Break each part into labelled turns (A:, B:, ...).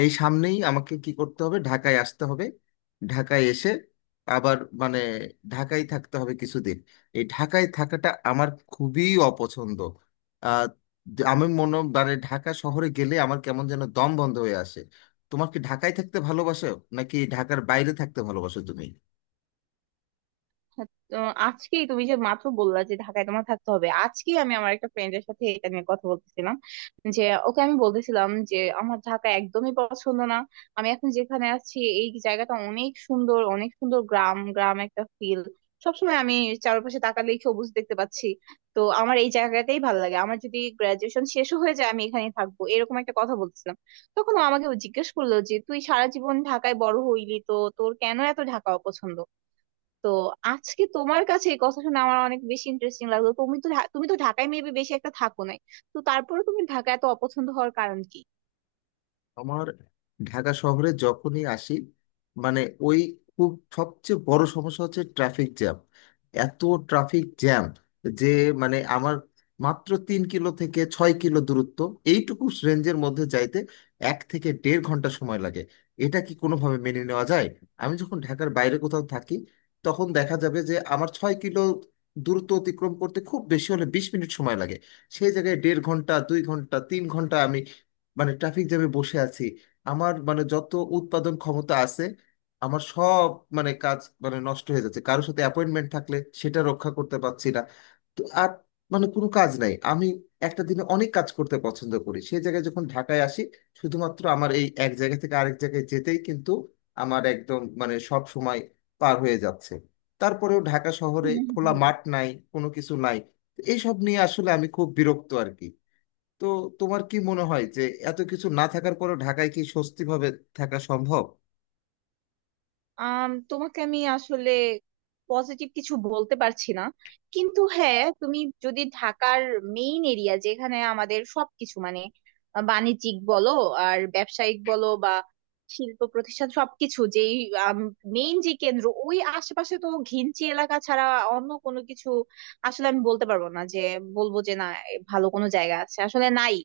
A: এই সামনেই আমাকে কি করতে হবে, ঢাকায় আসতে হবে। ঢাকায় এসে আবার মানে ঢাকায় থাকতে হবে কিছুদিন। এই ঢাকায় থাকাটা আমার খুবই অপছন্দ। আহ, আমি মানে ঢাকা শহরে গেলে আমার কেমন যেন দম বন্ধ হয়ে আসে। তোমার কি ঢাকায় থাকতে ভালোবাসো নাকি ঢাকার বাইরে থাকতে ভালোবাসো তুমি?
B: আচ্ছা, তো আজকেই তুমি যে মাত্র বললা যে ঢাকায় তোমার থাকতে হবে, আজকেই আমি আমার একটা ফ্রেন্ডের সাথে এটা নিয়ে কথা বলতেছিলাম। যে ওকে আমি বলতেছিলাম যে আমার ঢাকা একদমই পছন্দ না। আমি এখন যেখানে আছি এই জায়গাটা অনেক সুন্দর, অনেক সুন্দর, গ্রাম গ্রাম একটা ফিল। সবসময় আমি চারপাশে তাকালেই সবুজ দেখতে পাচ্ছি। তো আমার এই জায়গাটাই ভালো লাগে, আমার যদি গ্রাজুয়েশন শেষও হয়ে যায় আমি এখানেই থাকবো, এরকম একটা কথা বলছিলাম। তখন ও আমাকে জিজ্ঞেস করলো যে তুই সারা জীবন ঢাকায় বড় হইলি, তো তোর কেন এত ঢাকা অপছন্দ? তো আজকে তোমার কাছে এই কথা শুনে আমার অনেক বেশি ইন্টারেস্টিং লাগলো। তুমি তো ঢাকায় মেবি বেশি একটা থাকো নাই। তো তারপরে তুমি ঢাকা এত অপছন্দ হওয়ার কারণ কি?
A: আমার ঢাকা শহরে যখনই আসি, মানে ওই, খুব, সবচেয়ে বড় সমস্যা হচ্ছে ট্রাফিক জ্যাম। এত ট্রাফিক জ্যাম যে মানে আমার মাত্র 3 কিলো থেকে 6 কিলো দূরত্ব, এইটুকু রেঞ্জের মধ্যে যাইতে এক থেকে দেড় ঘন্টা সময় লাগে। এটা কি কোনোভাবে মেনে নেওয়া যায়? আমি যখন ঢাকার বাইরে কোথাও থাকি তখন দেখা যাবে যে আমার 6 কিলো দূরত্ব অতিক্রম করতে খুব বেশি হলে 20 মিনিট সময় লাগে। সেই জায়গায় দেড় ঘন্টা, দুই ঘন্টা, তিন ঘন্টা আমি মানে ট্রাফিক জ্যামে বসে আছি। আমার মানে যত উৎপাদন ক্ষমতা আছে আমার সব মানে কাজ মানে নষ্ট হয়ে যাচ্ছে। কারোর সাথে অ্যাপয়েন্টমেন্ট থাকলে সেটা রক্ষা করতে পারছি না। তো আর মানে কোনো কাজ নাই। আমি একটা দিনে অনেক কাজ করতে পছন্দ করি, সেই জায়গায় যখন ঢাকায় আসি শুধুমাত্র আমার এই এক জায়গা থেকে আরেক জায়গায় যেতেই কিন্তু আমার একদম মানে সব সময় পার হয়ে যাচ্ছে। তারপরেও ঢাকা শহরে
B: হুম হুম
A: খোলা
B: হুম।
A: মাঠ নাই, কোনো কিছু নাই। এইসব নিয়ে আসলে আমি খুব বিরক্ত আর কি। তো তোমার কি মনে হয় যে এত কিছু না থাকার পরে ঢাকায় কি স্বস্তি ভাবে থাকা সম্ভব?
B: তোমাকে আমি আসলে পজিটিভ কিছু বলতে পারছি না। কিন্তু হ্যাঁ, তুমি যদি ঢাকার মেইন এরিয়া, যেখানে আমাদের সবকিছু মানে বাণিজ্যিক বলো আর ব্যবসায়িক বলো বা শিল্প প্রতিষ্ঠান, সবকিছু যেই মেইন যে কেন্দ্র, ওই আশেপাশে তো ঘিঞ্চি এলাকা ছাড়া অন্য কোনো কিছু আসলে আমি বলতে পারবো না যে বলবো যে না, এ ভালো কোনো জায়গা আছে, আসলে নাই।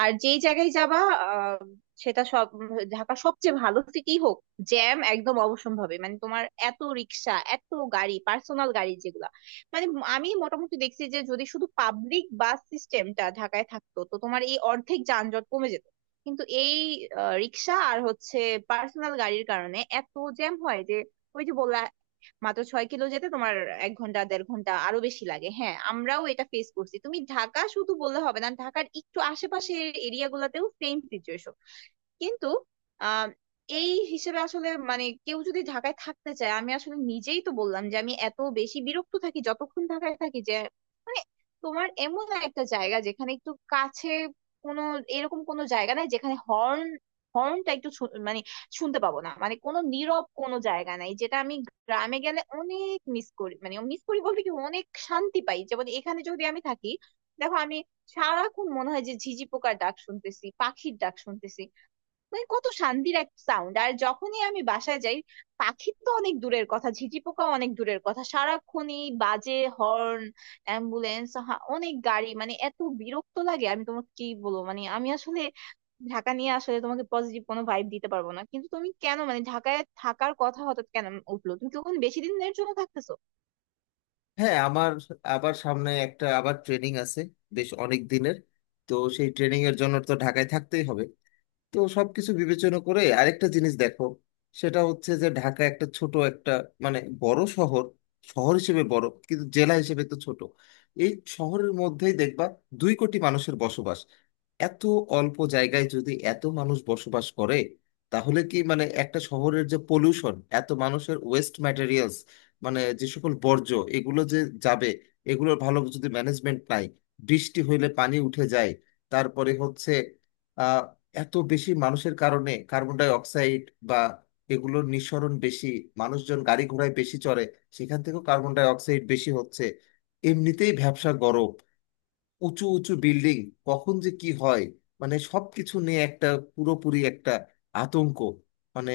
B: আর যেই জায়গায় যাবা আহ সেটা সব ঢাকা সবচেয়ে ভালো সিটি হোক, জ্যাম একদম অবশ্যম্ভাবী। মানে তোমার এত রিক্সা, এত গাড়ি, পার্সোনাল গাড়ি যেগুলা, মানে আমি মোটামুটি দেখছি যে যদি শুধু পাবলিক বাস সিস্টেমটা ঢাকায় থাকতো তো তোমার এই অর্ধেক যানজট কমে যেত। কিন্তু এই রিক্সা আর হচ্ছে পার্সোনাল গাড়ির কারণে এত জ্যাম হয় যে ওই যে বললা মাত্র 6 কিলো যেতে তোমার 1 ঘন্টা, দেড় ঘন্টা, আরো বেশি লাগে। হ্যাঁ, আমরাও এটা ফেস করছি। তুমি ঢাকা শুধু বললে হবে না, ঢাকার একটু আশেপাশের এরিয়া গুলাতেও সেম সিচুয়েশন। কিন্তু আহ এই হিসেবে আসলে মানে কেউ যদি ঢাকায় থাকতে চায়, আমি আসলে নিজেই তো বললাম যে আমি এত বেশি বিরক্ত থাকি যতক্ষণ ঢাকায় থাকি, যে মানে তোমার এমন একটা জায়গা যেখানে একটু কাছে, কোনো এরকম কোনো জায়গা নাই যেখানে হর্ন, হর্নটা একটু শু- মানে শুনতে পাবো না, মানে কোনো নীরব কোনো জায়গা নাই, যেটা আমি গ্রামে গেলে অনেক মিস করি। মানে মিস করি বলতে কি অনেক শান্তি পাই, যেমন এখানে যদি আমি থাকি, দেখো আমি সারাক্ষণ মনে হয় যে ঝিঝি পোকার ডাক শুনতেছি, পাখির ডাক শুনতেছি। মানে কত শান্তির এক সাউন্ড। আর যখনই আমি বাসায় যাই, পাখির তো অনেক দূরের কথা, ঝিঁঝি পোকা অনেক দূরের কথা, সারাক্ষণই বাজে হর্ন, অ্যাম্বুলেন্স, অনেক গাড়ি। মানে এত বিরক্ত লাগে, আমি তোমাকে কি বলবো, মানে আমি আসলে ঢাকা নিয়ে আসলে তোমাকে পজিটিভ কোনো ভাইব দিতে পারবো না। কিন্তু তুমি কেন মানে ঢাকায় থাকার কথা হঠাৎ কেন উঠলো? তুমি কি ওখানে বেশি দিনের জন্য থাকতেছো?
A: হ্যাঁ, আমার আবার সামনে একটা ট্রেনিং আছে, বেশ অনেক দিনের। তো সেই ট্রেনিং এর জন্য তো ঢাকায় থাকতেই হবে। তো সবকিছু বিবেচনা করে আরেকটা জিনিস দেখো, সেটা হচ্ছে যে ঢাকা একটা ছোট একটা মানে বড় শহর, শহর হিসেবে বড় কিন্তু জেলা হিসেবে তো ছোট। এই শহরের মধ্যেই দেখবা 2 কোটি মানুষের বসবাস। এত অল্প জায়গায় যদি এত মানুষ বসবাস করে তাহলে কি মানে একটা শহরের যে পলিউশন, এত মানুষের ওয়েস্ট ম্যাটেরিয়ালস মানে যে সকল বর্জ্য এগুলো যে যাবে, এগুলোর ভালো যদি ম্যানেজমেন্ট নাই, বৃষ্টি হইলে পানি উঠে যায়। তারপরে হচ্ছে এত বেশি মানুষের কারণে কার্বন ডাই অক্সাইড বা এগুলোর নিঃসরণ বেশি। মানুষজন গাড়ি ঘোড়ায় বেশি চড়ে, সেখান থেকেও কার্বন ডাই অক্সাইড বেশি হচ্ছে। এমনিতেই ভ্যাবসা গরম, উঁচু উঁচু বিল্ডিং, কখন যে কি হয়, মানে সবকিছু নিয়ে একটা পুরোপুরি একটা আতঙ্ক। মানে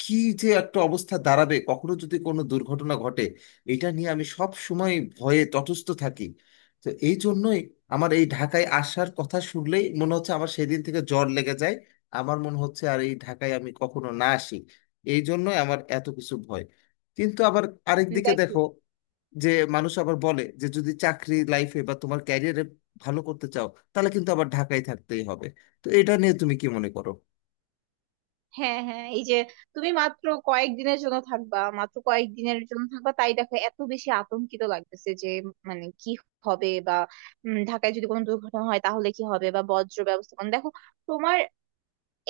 A: কি যে একটা অবস্থা দাঁড়াবে কখনো যদি কোনো দুর্ঘটনা ঘটে, এটা নিয়ে আমি সব সময় ভয়ে তটস্থ থাকি। তো এই জন্যই আমার এই ঢাকায় আসার কথা শুনলেই মনে হচ্ছে আমার সেদিন থেকে জ্বর লেগে যায়। আমার মনে হচ্ছে আর এই ঢাকায় আমি কখনো না আসি। এই জন্যই আমার এত কিছু ভয়। কিন্তু আবার আরেক দিকে
B: দেখ।
A: দেখো যে মানুষ আবার বলে যে যদি চাকরি লাইফে বা তোমার ক্যারিয়ারে ভালো করতে চাও তাহলে কিন্তু আবার ঢাকায় থাকতেই হবে। তো এটা নিয়ে তুমি কি মনে করো?
B: হ্যাঁ হ্যাঁ, এই যে তুমি মাত্র কয়েকদিনের জন্য থাকবা, মাত্র কয়েকদিনের জন্য থাকবা, তাই দেখো এত বেশি আতঙ্কিত লাগতেছে যে মানে কি হবে বা, ঢাকায় যদি কোনো দুর্ঘটনা হয় তাহলে কি হবে বা বজ্র ব্যবস্থাপনা। দেখো তোমার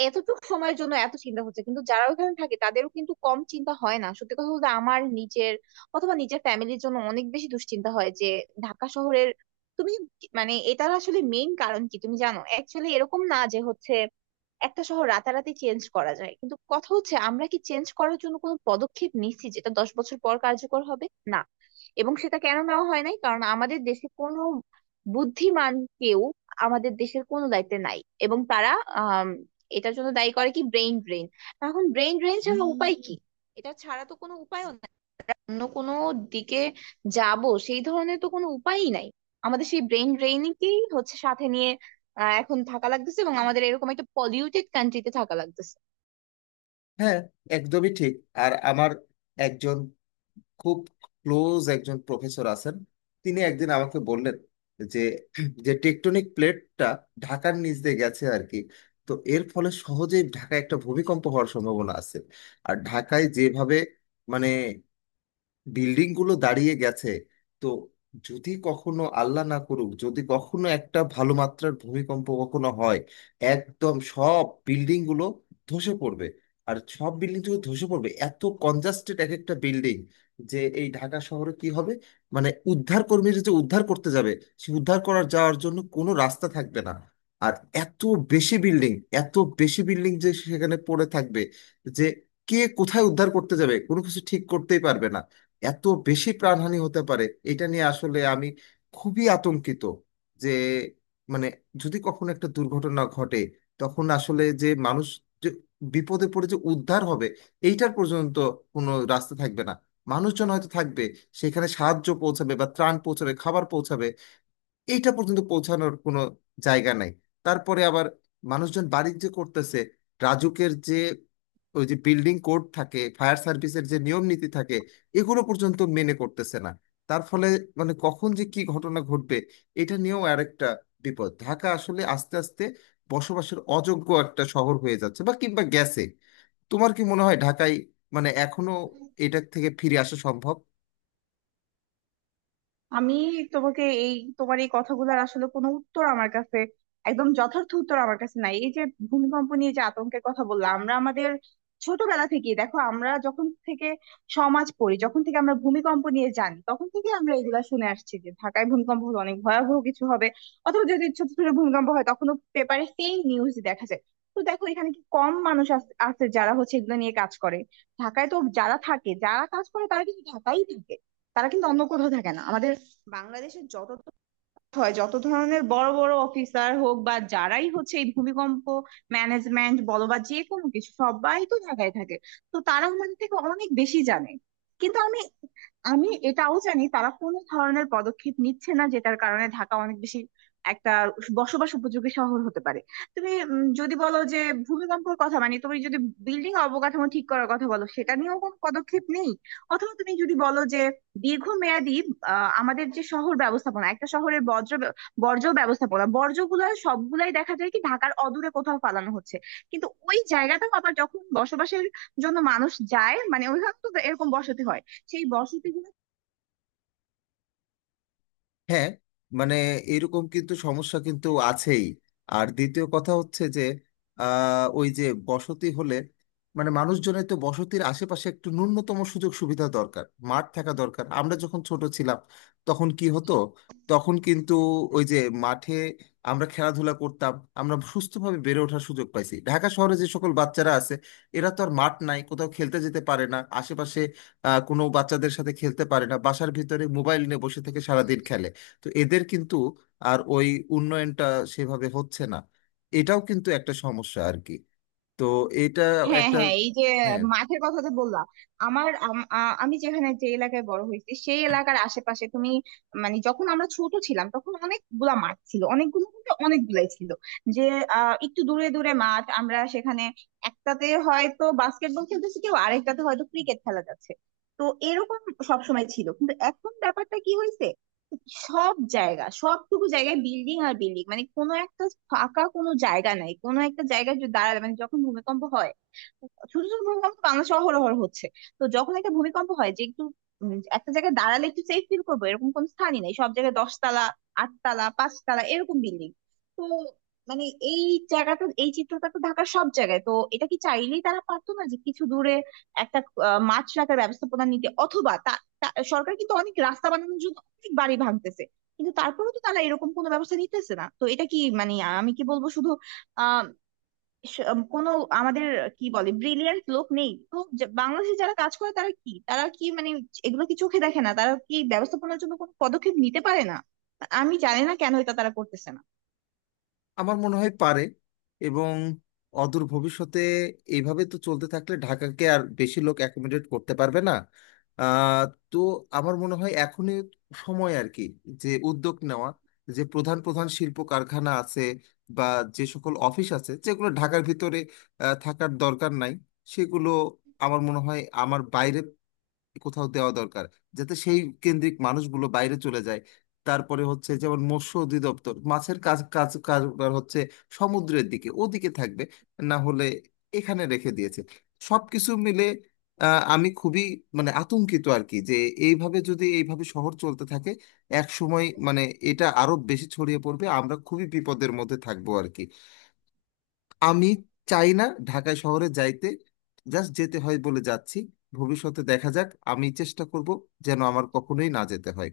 B: এতটুকু সময়ের জন্য এত চিন্তা হচ্ছে, কিন্তু যারা ওখানে থাকে তাদেরও কিন্তু কম চিন্তা হয় না। সত্যি কথা বলতে আমার নিজের অথবা নিজের ফ্যামিলির জন্য অনেক বেশি দুশ্চিন্তা হয়, যে ঢাকা শহরের তুমি মানে এটার আসলে মেইন কারণ কি তুমি জানো? অ্যাকচুয়ালি এরকম না যে হচ্ছে একটা শহর রাতারাতি চেঞ্জ করা যায়, কিন্তু কথা হচ্ছে আমরা কি চেঞ্জ করার জন্য কোনো পদক্ষেপ নিচ্ছি যেটা 10 বছর পর কার্যকর হবে? না। এবং সেটা কেন নেওয়া হয় নাই? কারণ আমাদের দেশে কোনো বুদ্ধিমান কেউ আমাদের দেশের কোনো দায়িত্বে নাই। এবং তারা আহ এটার জন্য দায়ী করে কি ব্রেইন ড্রেন। এখন ব্রেইন ড্রেন ছাড়া উপায় কি, এটা ছাড়া তো কোনো উপায়ও নাই। অন্য কোনো দিকে যাব সেই ধরনের তো কোনো উপায়ই নাই। আমাদের সেই ব্রেইন ড্রেইনকেই হচ্ছে সাথে নিয়ে এখন থাকা লাগতেছে এবং আমাদের এরকম একটা পলিউটেড কান্ট্রিতে থাকা লাগতেছে।
A: হ্যাঁ, একদমই ঠিক। আর আমার একজন খুব ক্লোজ একজন প্রফেসর আছেন। তিনি একদিন আমাকে বললেন যে, যে টেকটনিক প্লেটটা ঢাকার নিচ দিয়ে গেছে আর কি, তো এর ফলে সহজেই ঢাকায় একটা ভূমিকম্প হওয়ার সম্ভাবনা আছে। আর ঢাকায় যেভাবে মানে বিল্ডিং গুলো দাঁড়িয়ে গেছে, তো যদি কখনো আল্লাহ না করুক যদি কখনো একটা ভালো মাত্রার ভূমিকম্প কখনো হয়, একদম সব বিল্ডিং গুলো ধসে পড়বে। আর সব বিল্ডিং গুলো ধসে পড়বে, এত কনজাস্টেড এক একটা বিল্ডিং যে এই ঢাকা শহরে কি হবে, মানে উদ্ধার কর্মীরা যে উদ্ধার করতে যাবে, সে উদ্ধার করার যাওয়ার জন্য কোনো রাস্তা থাকবে না। আর এত বেশি বিল্ডিং, এত বেশি বিল্ডিং যে সেখানে পড়ে থাকবে যে কে কোথায় উদ্ধার করতে যাবে কোনো কিছু ঠিক করতেই পারবে না। এত বেশি প্রাণহানি হতে পারে। এটা নিয়ে আসলে আমি খুবই আতঙ্কিত যে মানে যদি কখনো একটা দুর্ঘটনা ঘটে তখন আসলে যে মানুষ যে বিপদে পড়ে যে উদ্ধার হবে এইটার পর্যন্ত কোনো রাস্তা থাকবে না। মানুষজন হয়তো থাকবে সেখানে, সাহায্য পৌঁছাবে বা ত্রাণ পৌঁছাবে, খাবার পৌঁছাবে, এইটা পর্যন্ত পৌঁছানোর কোনো জায়গা নাই। তারপরে আবার মানুষজন বাণিজ্য করতেছে, রাজুকের যে ওই যে বিল্ডিং কোড থাকে, ফায়ার সার্ভিসের যে নিয়ম নীতি থাকে, এগুলো পর্যন্ত মেনে করতেছে না। তার ফলে মানে কখন যে কি ঘটনা ঘটবে এটা নিয়েও আরেকটা বিপদ। ঢাকা আসলে আস্তে আস্তে বসবাসের অযোগ্য একটা শহর হয়ে যাচ্ছে বা কিংবা গেছে। তোমার কি মনে হয় ঢাকায় মানে এখনো এটা থেকে ফিরে আসা সম্ভব?
B: আমি তোমাকে এই তোমার এই কথাগুলোর আসলে কোনো উত্তর আমার কাছে, একদম যথার্থ উত্তর আমার কাছে নাই। এই যে ভূমিকম্প নিয়ে যে আতঙ্কের কথা বললাম, আমরা আমাদের ছোটবেলা থেকে দেখো, আমরা যখন থেকে সমাজ পড়ি, যখন থেকে আমরা ভূমিকম্প নিয়ে জানি, তখন থেকে আমরা এগুলা শুনে আসছি যে ঢাকায় ভূমিকম্প হলে অনেক ভয়াবহ কিছু হবে। অথবা যদি ছোট ছোট ভূমিকম্প হয় তখনও পেপারে সেই নিউজ দেখা যায়। তো দেখো এখানে কি কম মানুষ আছে যারা হচ্ছে এগুলো নিয়ে কাজ করে? ঢাকায় তো যারা থাকে, যারা কাজ করে তারা কিন্তু ঢাকাই থাকে, তারা কিন্তু অন্য কোথাও থাকে না। বাংলাদেশে হয় যত ধরনের বড় বড় অফিসার হোক বা যারাই হচ্ছে এই ভূমিকম্প ম্যানেজমেন্ট বলো বা যে কোনো কিছু, সবাই তো ঢাকায় থাকে। তো তারা আমাদের থেকে অনেক বেশি জানে। কিন্তু আমি আমি এটাও জানি তারা কোনো ধরনের পদক্ষেপ নিচ্ছে না যেটার কারণে ঢাকা অনেক বেশি একটা বসবাস উপযোগী শহর হতে পারে। তুমি যদি বলো যে ভূমিকম্পের কথা, মানে তুমি যদি বিল্ডিং অবকাঠামো ঠিক করার কথা বলো সেটা নিয়েও কোনো পদক্ষেপ নেই। অথবা তুমি যদি বলো যে দীর্ঘমেয়াদী, আমাদের যে শহর ব্যবস্থাপনা, একটা শহরের বর্জ্য ব্যবস্থাপনা, বর্জ্যগুলো সবগুলাই দেখা যায় কি ঢাকার অদূরে কোথাও ফালানো হচ্ছে। কিন্তু ওই জায়গাটাও আবার যখন বসবাসের জন্য মানুষ যায়, মানে ওইখানে তো এরকম বসতি হয়, সেই বসতি।
A: হ্যাঁ, মানে এরকম কিন্তু সমস্যা কিন্তু আছেই। আর দ্বিতীয় কথা হচ্ছে যে, ওই যে বসতি হলে মানে মানুষজনের তো বসতির আশেপাশে একটু ন্যূনতম সুযোগ সুবিধা দরকার, মাঠ থাকা দরকার। আমরা যখন ছোট ছিলাম তখন কি হতো, তখন কিন্তু ওই যে মাঠে আমরা খেলাধুলা করতাম, আমরা সুস্থভাবে বেড়ে ওঠার সুযোগ পাইছি। ঢাকা শহরে যে সকল বাচ্চারা আছে এরা তো আর মাঠ নাই, কোথাও খেলতে যেতে পারে না আশেপাশে। কোনো বাচ্চাদের সাথে খেলতে পারে না, বাসার ভিতরে মোবাইল নিয়ে বসে থেকে সারাদিন খেলে। তো এদের কিন্তু আর ওই উন্নয়নটা সেভাবে হচ্ছে না। এটাও কিন্তু একটা সমস্যা আর কি। তো এটা
B: হ্যাঁ
A: একটা,
B: হ্যাঁ, এই যে
A: হ্যাঁ।
B: মাঠের কথা যে বললাম, আমি যেখানে, যে এলাকায় বড় হয়েছি সেই এলাকার আশেপাশে তুমি, মানে যখন আমরা ছোট ছিলাম তখন অনেকগুলা মাঠ ছিল, অনেকগুলো বলতে অনেকগুলাই ছিল। যে একটু দূরে দূরে মাঠ, আমরা সেখানে একটাতে হয়তো বাস্কেটবল খেলতেছি, কেউ আরেকটাতে হয়তো ক্রিকেট খেলা যাচ্ছে। তো এরকম সবসময় ছিল, কিন্তু এখন ব্যাপারটা কি হয়েছে, সব জায়গা, সবটুকু জায়গায় বিল্ডিং আর বিল্ডিং। মানে কোনো একটা ফাঁকা কোনো জায়গা নাই, কোনো একটা জায়গায় যদি দাঁড়ালে, মানে যখন ভূমিকম্প হয়, ছোট ছোট ভূমিকম্প তো বাংলাদেশে অহরহ হচ্ছে। তো যখন একটা ভূমিকম্প হয় যে একটু একটা জায়গায় দাঁড়ালে একটু সেফ ফিল করবো, এরকম কোনো স্থানই নেই। সব জায়গায় দশতলা, আটতলা, পাঁচতলা এরকম বিল্ডিং। তো মানে এই জায়গাটা, এই চিত্রটা তো ঢাকার সব জায়গায়। তো এটা কি চাইলেই তারা পারতো না যে কিছু দূরে একটা মাছ রাখার ব্যবস্থাপনা নিতে? অথবা তা- তা- সরকার কিন্তু অনেক রাস্তা বানানোর জন্য অনেক বাড়ি ভাঙতেছে, কিন্তু তারপরেও তো তারা এরকম কোনো ব্যবস্থা নিতেছে না। তো এটা কি, মানে আমি কি বলবো, শুধু কোনো আমাদের কি বলে ব্রিলিয়ান্ট লোক নেই? তো বাংলাদেশে যারা কাজ করে তারা কি, তারা কি মানে এগুলো কি চোখে দেখে না, তারা কি ব্যবস্থাপনার জন্য কোনো পদক্ষেপ নিতে পারে না? আমি জানি না কেন এটা তারা করতেছে না।
A: আমার মনে হয় পারে, এবং অদূর ভবিষ্যতে এইভাবে তো চলতে থাকলে ঢাকাকে আর বেশি লোক অ্যাকোমোডেট করতে পারবে না। আহ, তো আমার মনে হয় এখনই সময় আর কি যে উদ্যোগ নেওয়া, যে প্রধান প্রধান শিল্প কারখানা আছে বা যে সকল অফিস আছে যেগুলো ঢাকার ভিতরে থাকার দরকার নাই, সেগুলো আমার মনে হয় আমার বাইরে কোথাও দেওয়া দরকার, যাতে সেই কেন্দ্রিক মানুষগুলো বাইরে চলে যায়। তারপরে হচ্ছে যেমন মৎস্য অধিদপ্তর মাছের কাজ কাজ কারবার হচ্ছে, সমুদ্রের দিকে ওদিকে থাকবে, না হলে এখানে রেখে দিয়েছে। সবকিছু মিলে আমি খুবই মানে আতঙ্কিত আর কি, যে এইভাবে যদি এইভাবে শহর চলতে থাকে এক সময় মানে এটা আরো বেশি ছড়িয়ে পড়বে, আমরা খুবই বিপদের মধ্যে থাকবো আর কি। আমি চাই না ঢাকায় শহরে যাইতে, জাস্ট যেতে হয় বলে যাচ্ছি। ভবিষ্যতে দেখা যাক, আমি চেষ্টা করব যেন আমার কখনোই না যেতে হয়।